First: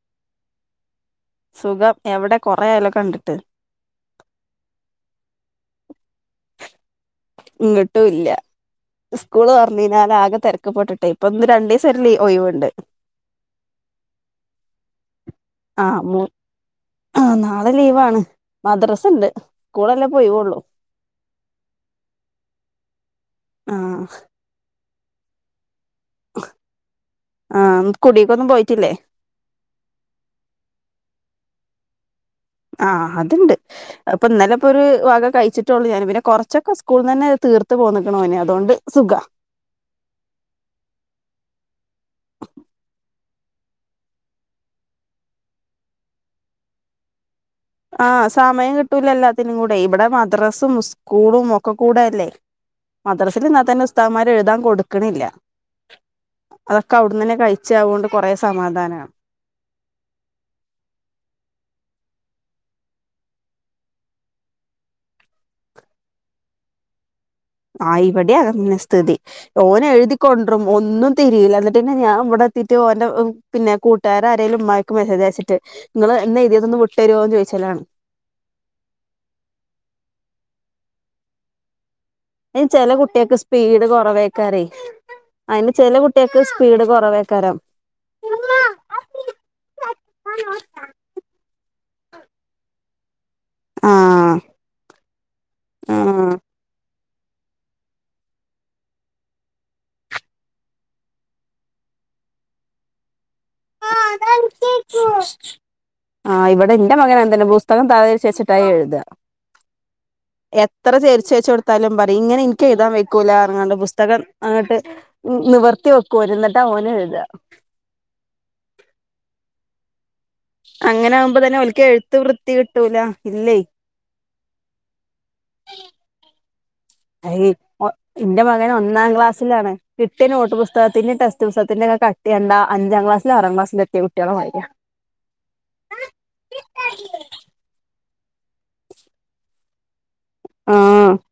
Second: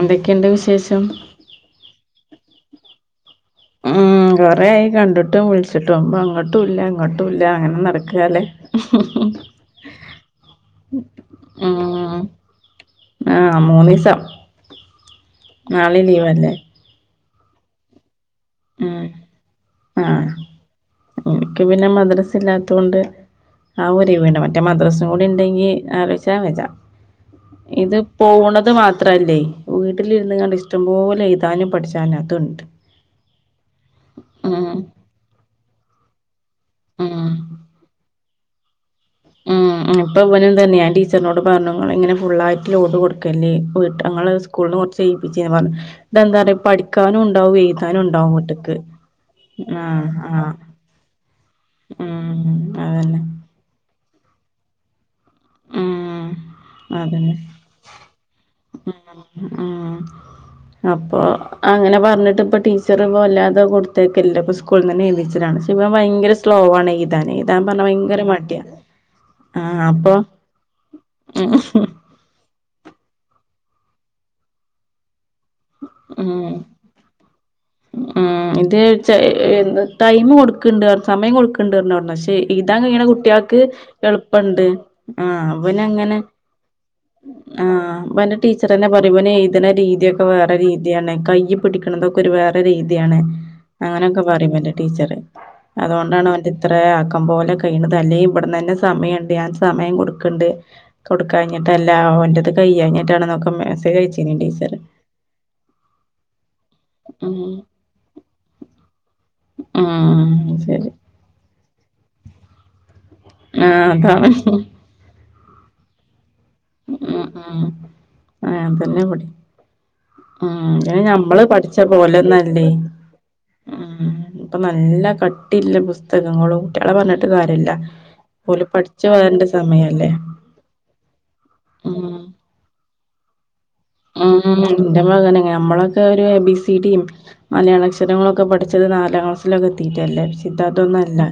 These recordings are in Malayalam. എന്തൊക്കെയുണ്ട് വിശേഷം സുഖം എവിടെ കൊറേ ആയാലോ കണ്ടിട്ട് ഉം കൊറെയി കണ്ടിട്ടും വിളിച്ചിട്ടും ഇപ്പോ എങ്ങോട്ടും ഇല്ല ഇങ്ങോട്ടും ഇല്ല അങ്ങനെ ഇങ്ങിട്ടും ഇല്ല നടക്കാല്ലേ സ്കൂള് തുറന്ന് കഴിഞ്ഞാൽ ആകെ തിരക്കിപെട്ടിട്ടെ ഇപ്പൊന്ന് രണ്ട് ദിവസം ഉം ഒഴിവുണ്ട് ആ മൂന്ന് ദിവസം ആ നാളെ മൂ ലീവ്ല്ലേ ആ നാളെ ലീവാണ് മദ്രസണ്ട് സ്കൂളല്ലേ ആ പോയിവള്ളു എനിക്ക് പിന്നെ മദ്രസ് ഇല്ലാതോണ്ട് ആ ഒരി വീണ് മറ്റേ മദ്രസും കൂടി ഉണ്ടെങ്കി ആലോചൻ വച്ചാം ആ ഇത് കുടീക്കൊന്നും പോവണത് പോയിട്ടില്ലേ മാത്രല്ലേ വീട്ടിലിരുന്ന് കണ്ട് ഇഷ്ടംപോലെ എഴുതാനും പഠിച്ചു ആ അത്ണ്ട് അപ്പൊ ഇന്നലെ ഇപ്പൊ ഉം ഒരു വക കഴിച്ചിട്ടേള്ളൂ ഞാൻ പിന്നെ കുറച്ചൊക്കെ സ്കൂളിൽ തന്നെ ഉം തീർത്ത് പോന്നക്കണോ ഒന് അതുകൊണ്ട് സുഖാ ഉം ഇപ്പൊ ഇവൻ തന്നെ ഞാ ടീച്ചറിനോട് പറഞ്ഞു ഇങ്ങനെ ഫുൾയിട്ട് ലോഡ് കൊടുത്ത കൊടുകല്ലേ വീട് സ്കൂള കുറച്ച് എഴുതിപ്പിച്ച പറ ഞ്ഞുഇന്താ പഠിക്കാനും ഉണ്ടാവും എഴുതാനും ആഹ ഉണ്ടാവും സമയം വീട്ട്ക്ക് കിട്ടൂലല്ലാത്തിനും കൂടെ ഇവിടെ ആഹ് ആഹ് മദ്രസും സ്കൂളും ഒക്കെ കൂടെയല്ലേ ഉം അതന്നെ മദ്രാസയിൽഇന്നാ തന്നെ ഉസ്താദ്മാര് എഴുതാൻ കൊടുക്കണില്ല അതൊക്കെ ആഹ അവിടുന്ന് അതന്നെ തന്നെ കഴിച്ച അതുകൊണ്ട് കൊറേ സമാധാനമാണ് ആ ആഹ അപ്പൊ അങ്ങനെ പറഞ്ഞിട്ട് ഇപ്പ ടി ടീച്ചർ ഇപ്പോൾ വല്ലാതെ കൊടുത്തേക്കില്ലല്ല ഇപ്പോൾ സ്കൂളിൽന്നെ എഴുതി കലാണ് ഇവൻ ഭയങ്കര സ്ലോവ ആണ് എഴുതാൻ പറഞ്ഞാ ആ ഭയങ്കര ഇവിടെ മടിയാ അങ്ങനെ സ്ഥിതി ആഹ് തോനെ അപ്പൊ എഴുതിക്കൊണ്ട് റുഒന്നും ഉം തിരിയില്ല എന്നിട്ട് എന്നെ ഞാൻ ഇവിടെ എത്തിട്ട് പിന്നെ കൂട്ടുകാര ങ്കിലുംഉമ്മക്ക്മെസ്സജ്അയച്ചിട്ട് നിങ്ങൾ ഇന്ന്‌ ഉം എഴുതിയത്‌ ഒന്ന്‌വിട്ടുരുവോന്ന് ചോദിച്ചാലാണ് ഉം ഇത് ടൈം കൊടുക്കണ്ട് സമയം കൊടുക്കണ്ട് വരണം അവി അയ്ന് ചെല കുട്ടികക്ക് സ്പീഡ് കുറവേക്കാറ എളുപ്പണ്ട് ആഹ് അതിന്റെ ചെില കുട്ടികക്ക് സ്പീഡ് കു കുറവ് അയ്കാരം ആ ഇവന്റെ ടീച്ചർ എന്നെ ഏതിന രീതിയൊക്കെ വേറെ രീതിയാണ് കയ് പിടിക്കുന്നതൊക്കെ ഒരു വേറെ രീതി ബുദ്ധിയാണ്അങ്ങനൊക്കെ ആഹ് പറയല്ലേ ടീച്ച അതുകൊണ്ടാണ് ആഹ് അവ ഇത്ര അക്കം പോലെ കഴത് അല്ലേ ഇട തന്നെ സമയുണ്ട് ഞാൻ സമയം കൊടുക്കണ്ട് കൊടുക്കാ എന്നിട്ടല്ല ഓന്റെത് കയ്യാഞ്ഞി ട്ടാണെന്നൊക്കെ മസ്സേജ് അയച്ചി ഞ്ഞി ടീച്ചറ് ആ ഇവിടെ എന്റെ മകൻ അങ്ങനെ ഉം തന്നെ പുസ്തകം താഴെതിരിച്ച് വെച്ചിട്ടായി എഴുതുക ഉം ശരി എത്ര ചെരിച്ചെച്ചൊടു ത്താലും പറയും ഇങ്ങനെ എനിക്ക് എഴുതാൻ വെക്കൂല ഇറങ്ങാണ്ട് ആഹ് പുസ്തകം അതാണ് അങ്ങോട്ട് നിവർത്തി വെക്കുവ എന്നിട്ട് ന്നെട്ടാ ഓൻ ഉം എഴുതാ ഉം ഉ അങ്ങനെ ആകുമ്പോ ഞമ്മള് തന്നെ പഠിച്ച ഓൽക്ക് എഴുത്ത് വൃത്തി പോലെന്നല്ലേ കിട്ടൂല ഇല്ലേ ഉ ഇപ്പോ നല്ല പടിപ്പ് ആ ട്ടില്ല പുസ്തകങ്ങളും കുട്ടികളെ പറഞ്ഞിട്ട് അയ് കാര്യമില്ല ഒ ഇന്റെ പോലും മകൻ പഠിച്ചു ഒന്നാം വളരണ്ട ക്ലാസ്സിലാണ് സമയല്ലേ കിട്ടിയ നോട്ട് പുസ്തകത്തിന്റെ ടെസ്റ്റ്പുസ്തത്തിന്റെ ഒക്കെ കട്ടി കണ്ട അഞ്ചാംക്ലാസിൽ ആറാം ക്ലാസിക്ലാസ് എന്റെ മകൻഞമ്മളൊക്കെ ഒരു എബിസിടിയും മലയാള അക്ഷര അക്ഷരങ്ങളൊക്കെ പഠിച്ചത് നാലാം ക്ലാസിൽ ഓക്കെ എത്തിയിട്ടല്ലേ കിട്ടാതത് ആഹ് അല്ല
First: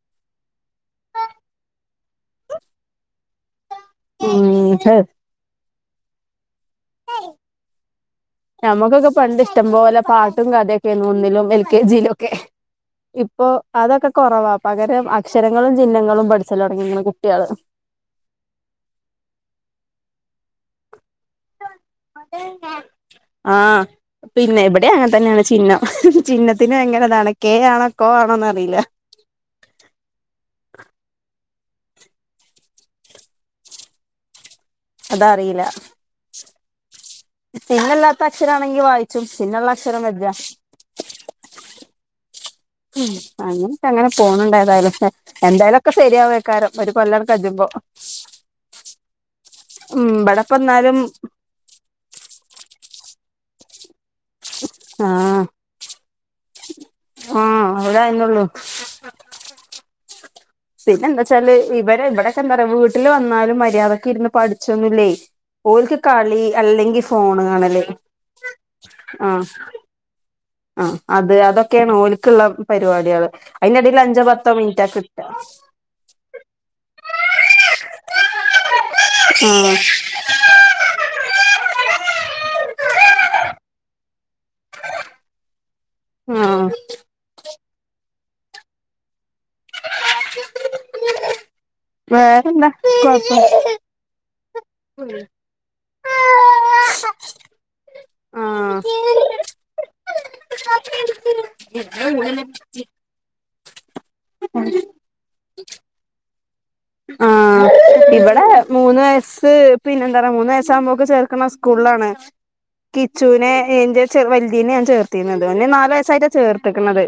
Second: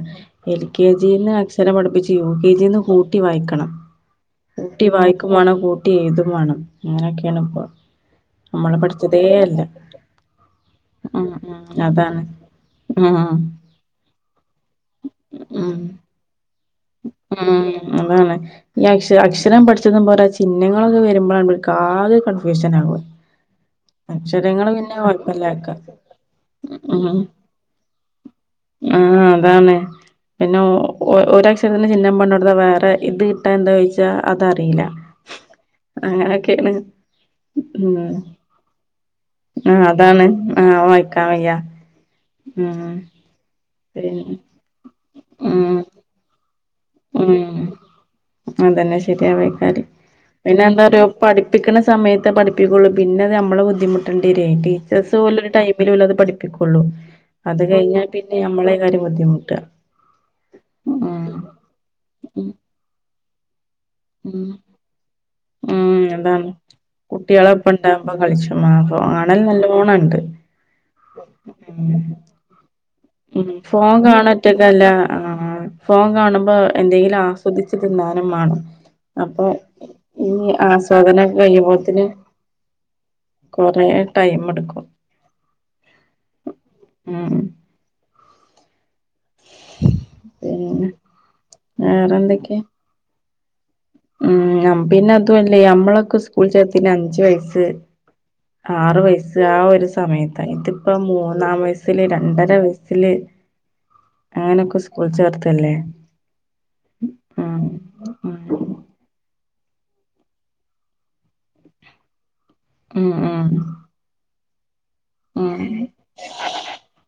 എൽ കെ ജിന്ന് അക്ഷരം പഠിപ്പിച്ച് യു കെ ജിന്ന് കൂട്ടി വായിക്കണം കൂട്ടി ഉം വായിക്കും വേണം കൂട്ടി എഴുതും വേണം അങ്ങനൊക്കെയാണ് ഇപ്പ നമ്മുക്കൊക്കെ പണ്ട് ഇഷ്ടംപോലെ പാട്ടും കഥയൊക്കെ ഉം ഒന്നിലും എൽ കെ ഉം ജിയിലും അതാണ് ഒക്കെ ഉം ഇപ്പൊ അതൊക്കെ കുറവാ പകരം അക്ഷരങ്ങളും ചിഹ്നങ്ങളും പഠിച്ചലോ ഉ അതാണ് ഈ അക്ഷ അക്ഷരം പഠിച്ചതും പോരാ ചിഹ്നങ്ങളൊക്കെ വരുമ്പോഴാണ് ഓൽക്ക് ആകെ കൺഫ്യൂഷൻ ആകുന്നത് ആഹ പിന്നെ ഇവിടെ അങ്ങനെ തന്നെയാണ് കൊഴപ്പല്ലാക്ക ചിഹ്നം ചിഹ്നത്തിന് ഭയകര താണ് കെ ആണോ കൊ ആണോ ആഹ അതാണ് പിന്നെ ഒരക്ഷരത്തിന് ചിഹ്നംപറഞ്ഞു കൊടുതാ വേറെ ഇത് ഇട്ടാൽഎന്താ ചോയ്ച്ചാ അതറില്ല അതറിയില്ല അങ്ങനെയൊക്കെയാണ് ഉം ചിഹ്നല്ലാത്ത അക്ഷരാണെങ്കി വായിച്ചും ചിഹ്നള്ള ആഹ അക്ഷരം വെജ്ജ അതാണ് ആഹ് വായിക്കാൻ വയ്യാ ഉ അങ്ങനക്ക അങ്ങനെ പോുണുണ്ടേതായാലും ഉം എന്തായാലുംക്കെ ശരിയാവ കാരം ഒരു കൊല്ലാം കജു മ്പോ ഉം അതന്നെ ശരിയാവയ്കാരം പിന്നെ എന്താ ഇബടെപ്പന്നാലും പറയ പഠിപ്പിക്കണ സമയത്ത് പഠിപ്പിക്കുള്ള പിന്നെ അത് ‌നമ്മൾ ബുദ്ധിമുട്ടട്ടി വരും ടിച്ചേഴ്സ് ഓല് ആഹ് ഒരു ടെമിൽ ഉള്ളത് പഠിപ്പിക്കും ഒള്ളു അത് ആഹ് അവിടെ കഴിഞ്ഞാൽ പിന്നെ അയന്നൊള്ളു നമ്മളെയ്കാരം ബുദ്ധിമുട്ട പിന്നെ എന്താ വച്ചാല് ഇവരെ ഇവിടെൊക്കെ ഉം എന്താ പറയാ വീട്ടില് വന്നാലും മര്യാദക്കെ ഇരുന്ന് ഉം പഠിച്ചൊന്നുല്ലേ ഓൽക്ക് ഉം കളി അതാണ് അല്ലെങ്കി ഫോൺ കുട്ടികളൊപ്പം കാണല് ഇണ്ടാവുമ്പോ കളിച്ചും ആ ഫോ കാണല് ആഹ നല്ലോണം ഇണ്ട് ആ അത് ഉം അതൊക്കെയാണ് ഓൽക്കുള്ള പരിപാടികള് ഉം ഫോൺ അതിന്ടയിൽ അഞ്ചോ പത്തോ മിനിറ്റ് കാണൊറ്റക്കല്ല ആകെ കിട്ട ആ ഫോൺ കാണുമ്പോ എന്തെങ്കിലും ആസ്വദിച്ചിട്ട് തിന്നാനും വേണം അപ്പൊ ആഹ് ഈ ആസ്വാദനംക്കെ കഴിയുമ്പോ തിന് കൊറേ ടൈം എടുക്കും ആഹ് ഉം പിന്നെ വേറെന്തൊക്കെ വേറെന്താ കൊഴപ്പോ ഉം പിന്നെ അതുമല്ലേ നമ്മളൊക്കെ സ്കൂൾ ചേർത്തിനെ അഞ്ചു വയസ്സ് ആഹ് ആറു വയസ് ആ ഒരു സമയത്ത ഇതിപ്പ മൂന്നാം വയസ്സില് രണ്ടര വയസ്സില് അങ്ങനെയൊക്കെ സ്കൂൾ ചേർത്തല്ലേ ആ ഉം ഉം ഇവിടെ മൂന്ന് വയസ് പിന്നെ എന്താ പറയാ മൂന്ന് വയസാവുമ്പോക്ക് ചേർക്കുന്ന സ്കൂളിലാണ് ഉം ഉം കിച്ചുനെ എന്റെ ചെ വലുതീനെ ഞാൻ ചേർ ത്തീനത് ഓനെ ഉം ഞാൻ നാല് വയസായിട്ടാ ചേർത്ത്ക്ക്ണത്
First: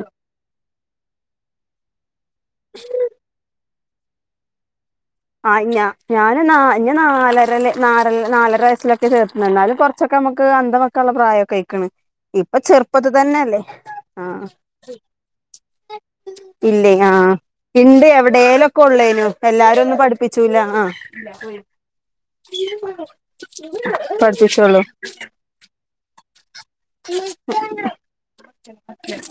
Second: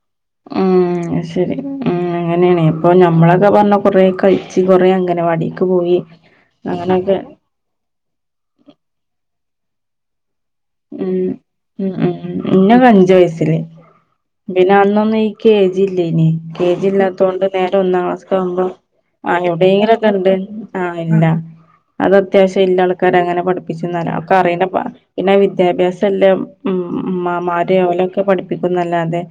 ഉം ശരി ഉം അങ്ങനെയാണെ പ്പൊ ഞമ്മളൊക്കെ പറഞ്ഞ കൊറേ കഴിച്ച് കൊറേ ആ ഇ അംഗനവാടിക്ക് പോയി ഞാൻ നാ ന്നെ അങ്ങനൊക്കെ നാലരല് ന നാലര വയസ്സിലൊക്കെ ചേർത്ത എന്നാലും കുറച്ചൊക്കെ ഉം ഉം ഉം ഉം ഇപ്പൊ ഇന്നൊക്കെ ചെറുപ്പത്തി അഞ്ചു വയസ്സില് തന്നെയല്ലേ ആഹ് പിന്നെ അന്നൊന്നും ഈ കെ ജി ഇല്ലേനി കെ ജി ഇല്ലേ ആഹ് ല്ലാത്തോണ്ട് നേരെ ഒന്നാം ഇണ്ട് ക്ലാസ്ക്കാവുമ്പോ എവിടേലൊക്കെ ഉള്ളേനു ആ എല്ലാരും എവിടേങ്ക ഒന്നും ക്കണ്ട് പഠിപ്പിച്ചൂല ആഹ് ഇല്ല അത് അത്യാവശ്യം ഇല്ല ആൾക്കാര് അങ്ങനെ പഠിപ്പിച്ചുംന്നർഞ്ഞ അക്കൊ പഠിപ്പിച്ചോളൂ അറിയണ്ടെപ്പാ പിന്നെ വിദ്യാഭ്യാസല്ല ഉം ഉമ്മാമാര് ഓലൊക്കെ പഠിപ്പിക്കുംന്നല്ലാതെ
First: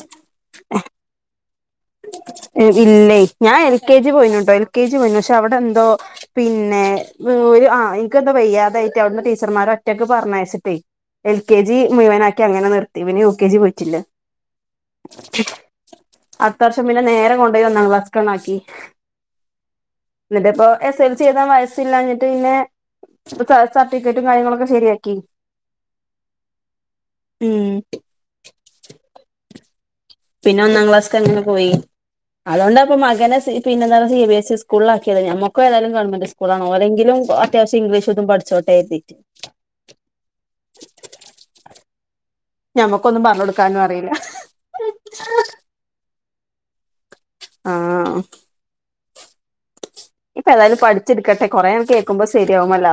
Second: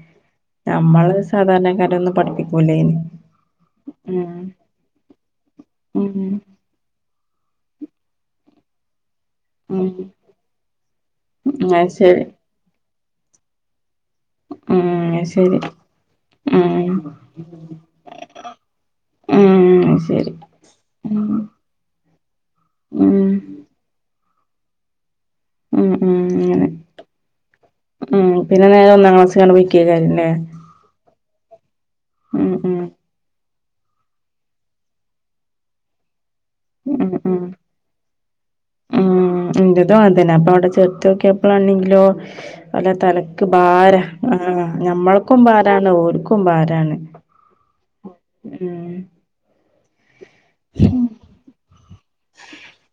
നമ്മള് സാധാരണ ക്കാരൊന്നും പഠിപ്പി ഇല്ലെയ് ഞാൻ എൽ കെ ജി പോയിനുട്ടോ എൽ കെ ജി പോയിനു പക്ഷേ അവിടെന്തോ ഉം പിന്നെ ഓര് ആഹ് ഇൻക്കെന്തോ വയ്യാതായി റ്റ് അവിടുന്നു ഉം ടീച്ചർമാരൊറ്റക്ക് പറഞ്ഞയച്ചിട്ടേ എൽ കെ ജി അത് ശരി മുഴുവനാക്കി അങ്ങനെ നിർ ത്തി പിന്നെ യൂ കെ ജി പോയ്റ്റില്ല ഉം അത്‌ശരി തർഷം പിന്നെ നേരെ കൊണ്ടോയി ഒന്നാം ക്ലാസ്ക്കാണ്ടാക്കി ഉം അത് ശരി ന്ന്ട്ട്പ്പോ എസ് എൽ സി ഉം എയ്താൻ വയസ്സില്ലാഞ്ഞിട്ട് പിന്നെ ഉം സർട്ടിക്കറ്റും കാര്യങ്ങളൊക്കെ ശെരിയാക്കി ഉം ഉം അങ്ങനെ ഉം ഉം പിന്നെ നേരെ ഒന്നാം ക്ലാസ്ക്കാണ്ട് പോയി ക്കേക്കാരം ലേ ക്കങ്ങനെ പോയി അതോണ്ടാപ്പൊ മകനെ പിന്നെന്താണ് സി ബി എസ് സി സ്കൂള്ലാക്കിയത് നമ്മക്ക് ഏതായാലും ഗവൺമന്റ് സ്കൂളാണ് ഉം ഓലെങ്കിലും ഉം അത്യാവശ്യം ഇംഗ്ലീഷും തും പഠിച്ചോട്ടേതീട്ട് ന്റെതും അതന്നെ പ്പവടെ ചെർത്യോക്കപ്പളാണെങ്കിലോ ഓല ഞമ്മക്കൊന്നും തലക്ക് പറഞ്ഞു കൊടുക്കാനും ഭാര അറിയില്ല ആ ഞമ്മൾക്കും ഭാരാണ് ഓൽക്കും ഭാരാണ് ആഹ് ഉം നിപ്പൊ ഏതായാലും പഠിച്ച്ടുക്കട്ടെ കൊറേക്കെ ക്കുമ്പോ സരിയാവും അല്ലാ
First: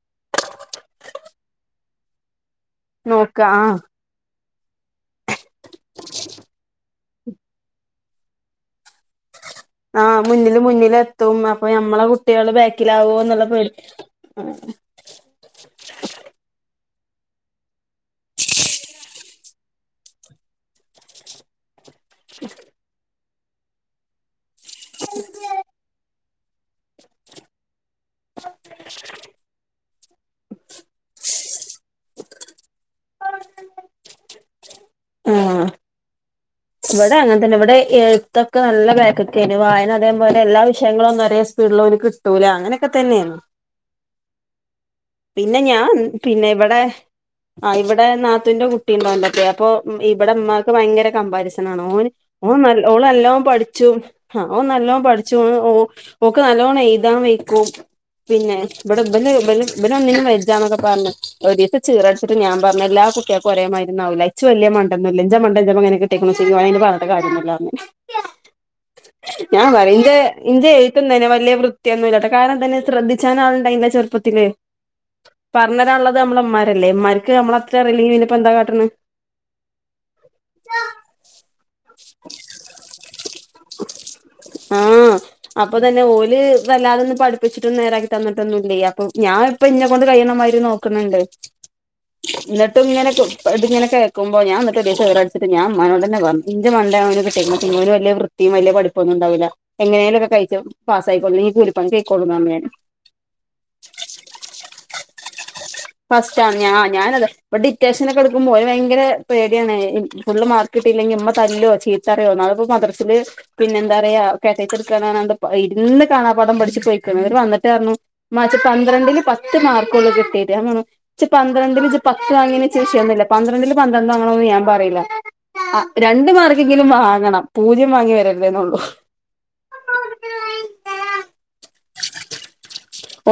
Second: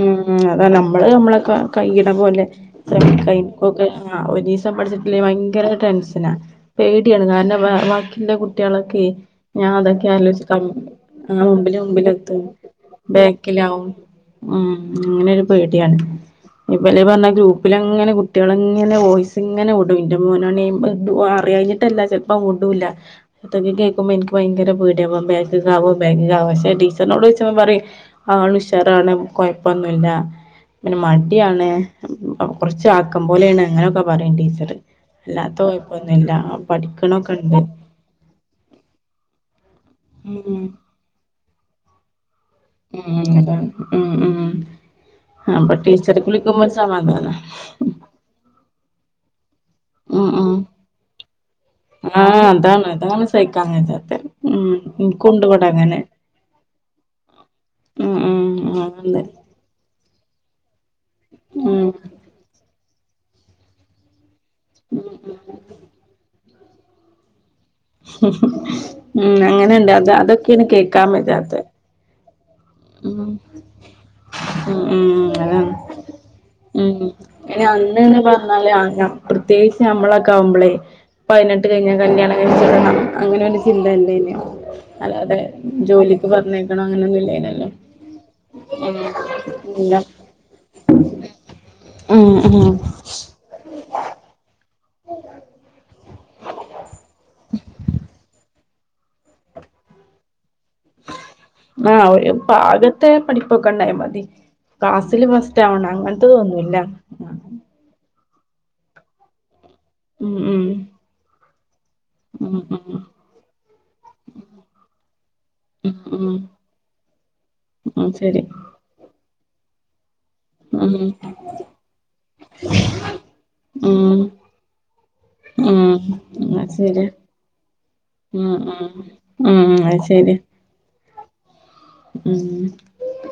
ഉം അതാ നമ്മള് നമ്മളെ കൈയ്യ്ത പോലെ ത്ര നോക്ക ആഹ് ടൈപ്പൊക്കെ ഒരീസം പഠിച്ചിട്ടില്ലെങ്കി ഭയങ്കര ടെൻഷനാ കുട്ടിയാണ് കാരണം വാക്കിന്റെ കുട്ടിയാളൊക്കെയ് ഞാൻ അതൊക്കെ ആഹ് ആലോചിച്ചിട്ട മുന്നില് മുന്നില് എത്തും ആ അപ്പൊ മുമ്പില് ഞമ്മളെ മുമ്പിലെത്തും കുട്ടികള് ബാക്കിലാവോ എന്നുള്ള പേടി ബാക്കിലാവും ഉം അങ്ങനെരു പേടിയാണ് ഇവല് പറഞ്ഞ ഗ്രൂപ്പില ങ്ങനെ കുട്ടികളെങ്ങനെ വോയിസ്ങ്ങനെ വിടും ൻ്റെ മോനാണെങ്കി അറിയാഞ്ഞ ട്ടല്ല ചെൽപ്പോ വുടൂല്ല പ്പത് കേക്കുമ്പോ ഇൻക്ക് ഭയങ്കര പേടിയാ ബൻ ബേക്ക്ക്കാകോ ബേക്ക്ക്കാകോ പക്ഷെ ടീച്ചറിനോടോയ്ച്ചപ്പ പറയും ആൾ ഉഷാറാണ് കുഴപ്പന്നു ല്ല പിന്നെ മടിയാണ് കുറച്ച് ആക്കംപോലേണ് അങ്ങനെയൊക്കെ പറയും ടീച്ചറ്. അല്ലാത്ത കൊഴ്പ്പൊന്നുല്ല. വടേം അങ്ങനെ തന്നെ ഇവിടെ എഴുത്തൊക്കെ നല്ല ബാക്ക്ക്കെയ്നു വായന അതേപോലെ എല്ലാ ഉം വിഷയങ്ങളുന്നും ഒരേ സ്പീഡിലോ ത്തൂല അങ്ങനൊക്കെ ഉം തന്നേനു അതാണ് ഉം ഉം പിന്നെ അപ്പൊ ഞാൻ ടീച്ചർക്ക് പിന്നെ വിളിക്കുമ്പോ ഒരു ഇവിടെ സമാധാനാ ആ ഇവിടെ നാത്തൂന്റെ കുട്ടി കുട്ടിണ്ട്‌ ഓന്റൊപ്പേ അപ്പോ ഉം ഉം ഇവിടെമ്മാക്ക് ഭയങ്കര കമ്പാരിസ ആഹ് [unintelligible] ഓൻ നൽ അതാണ് അതാണ് ഓളല്ലോം സഹിക്കാൻ പഠിച്ചും കഴിയാത്തെ ആഹ് ഓൻ ഉം നല്ലോം പഠിച്ചും എനിക്കുണ്ട് ഇവിടെ ഉം അങ്ങനെ ഓക്ക് നൽ ഓണെയ്താൻ വെയ്ക്കും ഉം പിന്നെ ഉം ആ ഇബടെ ഉണ്ട്. ഇബല് ഇബന് ഇബന് ഒന്നിനും വെജ്ജാന്നൊക്കെ പർഞു ഒരീസം ഉം ഇച്ചീറട്ച്ച്ട്ട് ഞാൻ പർണു എല്ലാ കുട്ട്യേക്കും ഒരേ മാരിയൊന്നും ആവൂല ച്ച് വല്ല്യെ മണ്ടെന്നുല്ല ഇഞ്ചെ മണ്ടെന്റെ മകന് കിട്ടീക്കുണൂച്ചെങ്കി ഓനെ അയ്ന് പർണ്ട്ട് കാര്യൊന്നുല്ലാർഞ്. ഉം ഞാൻ അങ്ങനെണ്ട് പറിം അത് ഇന്റെ അതൊക്കെയാണ് ഇന്റെ എഴുത്തും കേക്കാൻ തന്നെ വല്ല്യെ പറ്റാത്തെ വൃത്തിയൊന്നുല്ലട്ടോ താനും തന്നെ ഉം ശ്രദ്ധിച്ചാൻ ആള്ണ്ടായ്ന്നില ചെർപ്പത്തില്. ഉം ഉം അതാണ് പർഞ്ഞരാള്ളത് ഞമ്മളമ്മാരല്ലെ ഉം ഇമ്മാര്ക്ക് ഇനി ഞമ്മളത്രി അറീലെങ്കി പിന്നെപ്പെന്താ കാട്ട്ണ്. ഈശ് ഞമ്മളക്കാവ്മ്പളെയ് പയ്നെട്ട് കഴിഞ്ഞാ കല്യാണം കഴിച്ച് വിടണം അങ്ങനൊരു ചിന്തല്ലേയ്ന്യോ അത് അതെ ജോലി ല് വല്ലാതൊന്നും പഠിപ്പിച്ച്ട്ട് നേരാക്കി തന്നിട്ടൊന്നുല്ലെയ് ഉം അപ്പം ഞാൻ ഇപ്പന്നെ ഇല്ല കൊണ്ട് കയ്യ്ണ മാരി നോക്ക്ണ് ണ്ട്. ഉം ഉം ഇന്ന്ട്ടും ഇങ്ങനെ പു ഇത്ങ്ങനെ കേക്കുമ്പോ ഞാൻ ഇന്ന്ട്ട് ഒരീസം ഈറ ട്ച്ച്ട്ട് ഞാൻ ഇമ്മാനോടെന്നെ പർ മണ്ടേ ഓന് കിട്ടീക്ക്ണ് [unintelligible] ഓന് വല്യെ വൃത്തിം വല്യെ പഠിപ്പൊന്നുണ്ടാവൂല എങ്ങനേലൊക്ക കയ്ച്ചും പാസായ്ക്കോളും ഇല്ലങ്ങി ആഹ് കൂലിപ്പണിക്കെയ്ക്കോളും ഒരു ന്നറഞ്ഞു ഞാന്. പാകത്തെ പഠിപ്പൊക്കെ ഉണ്ടായ മതി ക്ലാസ്സില് ഫസ്റ്റ് ആവണം ഫസ്റ്റാണ് ഞാ അങ്ങനത്തതൊന്നുല്ല ഞാനു അതേ ഇപ്പ ഡിറ്റേഷനൊക്കെ ഇട് ക്കുമ്പൊ ഓന് വയങ്കര പേടിയാണ് ഇൻ ഉം ഫുള്ള് ഉം മാർക്ക് കിട്ടീറ്റ്ല്ലെങ്കി ഇമ്മ തല്ലോ ചീത്തറയോ ഉം നാള്പ്പോ ഉം മദ്രസ്ന്ന് പിന്നെ എന്താ റയാ കേട്ടെഴ്ത്ത് ഇട്ക്കാണ് അർണാണ്ട് ഇര്ന്ന് ഉം കാണാ ഉം വടം പിടിച്ച് പൊയ്ക്കാണ് ന്നട്ട് വന്ന്ട്ടർണു ഉം ശരി മ്മ ച്ച് പന്ത്രണ്ടില് പത്ത് മാർക്കൊള്ളു കിട്ട് ട്ടീറ്റ് ഉം [unintelligible] ജ്ജ് പന്ത്രണ്ടില് ജ്ജ് പത്ത് വാങ്ങിയേന് ച്ച് വിഷയന്നുല്ല പന്ത്രണ്ടില് പന്ത്രണ്ട് വാങ്ങണൊന്നു ഞാൻ പറയില ഉം ഉം അ ശരിയാ പൂജ്യം വാങ്ങി ഉം വരരുതെന്നൊള്ളു ഉം ഉം ഉം അ ശരിയ [unintelligible] ഉം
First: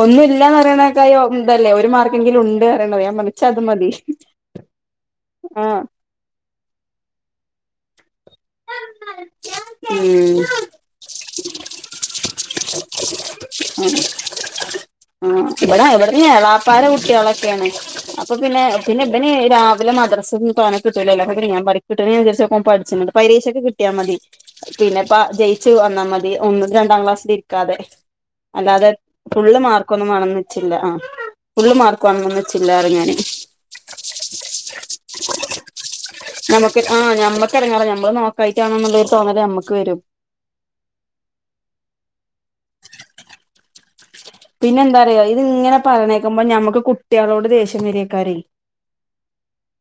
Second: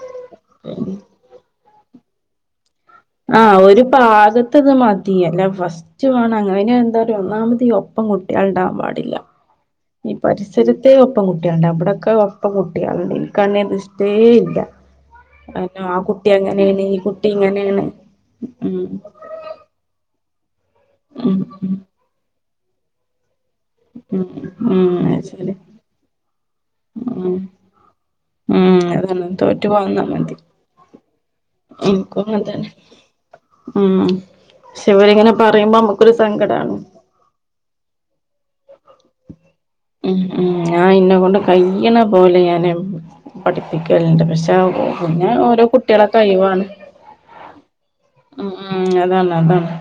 ഒന്നുല്ലന്നറയ്ണെയ്ക്കായു തല്ലേ ഒരു മാർക്കെങ്കിലു ണ്ട് ആ ഒരു പാകത്തത് മതി അല്ല ആഹ് ഫസ്റ്റ് വാണം അങ്ങനെ എന്തൊ [unintelligible] പ്പം കുട്ട്യേള്ണ്ടാം പാടില്ല ഈ ഉം പരിസരത്തെ ഒപ്പം കുട്ട്യേള് ണ്ടാവും ബടൊക്ക ഒപ്പം കുട്ട്യേള്ണ്ട് ഓൽക്കങ്ങൻന്നു ഷ്ടേ ഇല്ല ആ എ ഇവിടെ ആ ഇവിടുന്ന് കുട്ടി എളാപ്പാര അങ്ങനെണ് ഈ കുട്ടി കുട്ടികളൊക്കെയാണ് ഇങ്ങനെണ് അപ്പൊ പിന്നെ പിന്നെ ബനി രാവിലെ മദ്രസന്ന് തോന്നെ കിട്ടൂലല്ലോ അപ്പ ഉം പിന്നെ ഞാം പടിം ക്‌ട്ട്ണെയ്നന്സരിച്ചൊ എ പഠിച്ചണ്ട് പരീഷ ക്ക് കിട്ട്യാ മതി ഉം ഉം ഉം പിന്നെപ്പ അത് ശരി ജയിച്ചു വന്നാ മതി ഒന്നും രണ്ടാം ക്ലാസ്സിൽ ഉം ഇര്ക്കാതെ ഉം അല്ലാതെ അതാണ് ഫുള്ള് തോറ്റു പോവാന്നാ മാർക്കൊന്നും മതി വേണംന്ന് ച്ചില്ല ആ ഫുള്ള് മാർക്ക് എനിക്കും വാണന്നൊന്നു അങ്ങനെ തന്നെ ച്ചില്ലാ റയും ഞാന് ഉം പക്ഷെ ഇവരിങ്ങനെ പറയുമ്പോ നമ്മുക്കൊരു സങ്കടാണ് നമക്ക് ആ ഞമ്മക്കെറങ്ങേറ ഞമ്മള് ന്നോ ഒക്കായിട്ടാണ് ന്നുള്ളൊര് തോന്നല് ഞമ്മ ഉം ഉം ഞാ ന്നെ കൊണ്ട് കയ്യ്ണ പോലെ ഞാന് പഠിപ്പിക്കൽണ്ട് പക്ഷെ എന്താറിയോ പിന്നെ ഇത് ഓരോ ഇങ്ങനെ കുട്ട്യേളെ കയ് പറയണേക്കുമ്പോ വാണ് ഞമ്മക്ക് കുട്ടികളോട് ദേഷ്യം വരേക്കാരെ ഉം ഉം അതാണ് അതാണ്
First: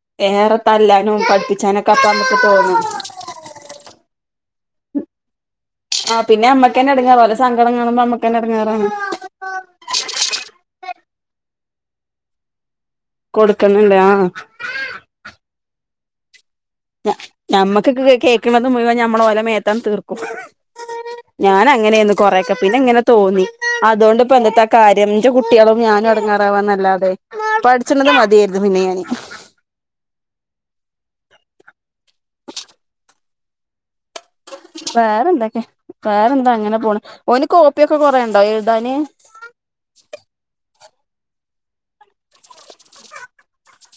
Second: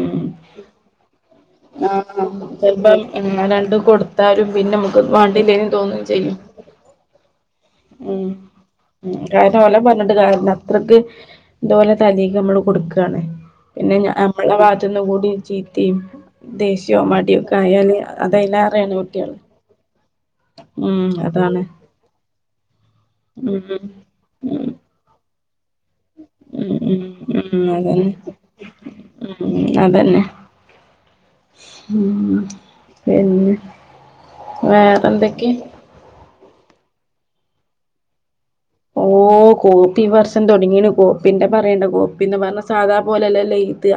ഉം ഏറെ തല്ലാനും പഠിപ്പിച്ചാനൊക്കെ ആ അപ്പ നമുക്ക് തോന്നും ചെൽപ്പം ഉം രണ്ട് കൊടുത്താലും പിന്നെ അമ്മക്കത് വാങ്ങില്ലെയ് [unintelligible] ആ ചെയ്യും പിന്നെ അമ്മക്കന്നെ എടങ്ങേറാ ഓലെ സങ്കടം കാണുമ്പോ ഉം അമ്മക്കന്നെ എടങ്ങേറാണ് ഉം കാര്ണ ഓല പർണ് ട്ട് [unintelligible] ന്നട്ട് ത് ഓലെ [unintelligible] ഞമ്മള് കൊടു താണ് കൊടുക്കുന്നുണ്ട് പിന്നെ ആ ഞ അമ്മളെ വാത്ത്ന്നും കൂടി ചീത്തിം ദേശ്യോം ഞ മടിയോക്കായല് ഞമ്മക്കൊക്കെ കേൾക്കണത് അതയ്ലേറേണ് മുഴുവൻ ഞമ്മള് കുട്ട്യേള് ഓലെ [unintelligible] ഞാൻ അങ്ങനെയ്ന്നു കൊറെക്കെ പിന്നെ ങ്ങനെ തോന്നി ഉം അതോണ്ട് പ്പോ എന്തത്ത ഉം കാര്യം കുട്ടികളും ഞാനും ഉം എടങ്ങേറാവാന്നല്ലാതെ ഉം ഉം പഠിച്ചണത് മതിയായിരുന്നു പിന്നെ ഞാന് അതെന്നെ ഉം അതെന്നെ ഉം പിന്നെ വേറെന്തൊക്കെ വേറെന്താ അങ്ങനെ പോണു ഓന് കോപ്പിയൊക്കെ കൊറേണ്ടോ എഴ് ഓ കോപ്പി ഈ വർഷം തൊടങ്ങീണു കോപ്പിന്റെ പറയണ്ട കോപ്പിന്ന് പർണ സാധാ പോലെല്ലല്ലൊ എയ്ത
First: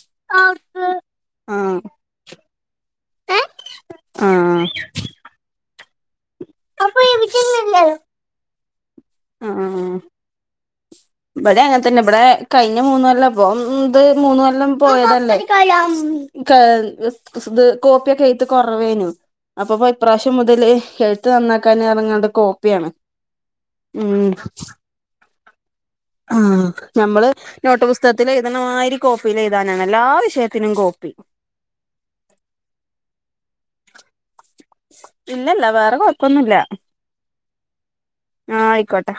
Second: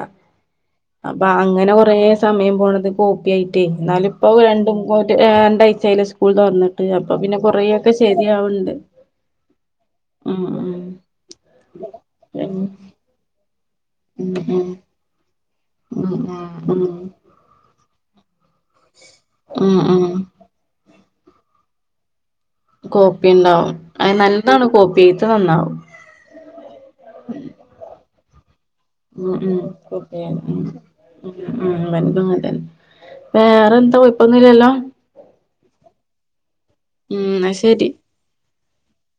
അപ്പൊ ആ അങ്ങനെ കൊറെേ സമയം പോണത് കോപ്പി ആയിട്ടേ എന്നാല ആ ഇപ്പൊ [unintelligible] ച്ചയില സ്കൂൾ തുറന്നിട്ട് അപ്പൊ പിന്നെ കുറൊക്കെ ശെരിയാവണ്ട് ആ ഇവിടെ അങ്ങനെ തന്നെ ബടെ ഉം കഴിഞ്ഞ മൂന്നല്ലപ്പം ഇത് ഉം മൂന്ന കൊല്ലം ഉം പോയതല്ലേ ഉം ഉം [inaudible] കോപ്പിയക്കെ കുറവേനു ഉം അപ്പപ്പോൊ ഉം ഇപ്രാവശ്യം മുതൽ എഴത്ത് നന്നാക്കാന ർഞ്ങ്ങണ്ട കോപ്പി ഉണ്ടാവും അത് നല്ലതാണ് കോപ്പി ചെയ്ത് നന്നാവും ആഹ നഞമ്മള് നോട്ടപുസ്തകത്തില് ഉ ഉക്ക വിഷയത്തിനും കോപ്പി ഉ ഉ വഭങ്ങതന്നെ വേറെ ഇല്ലല്ല വേറെ കൊഴപ്പൊന്നുമില്ല ഉം ശരി ആഹ ആയിക്കോട്ടെ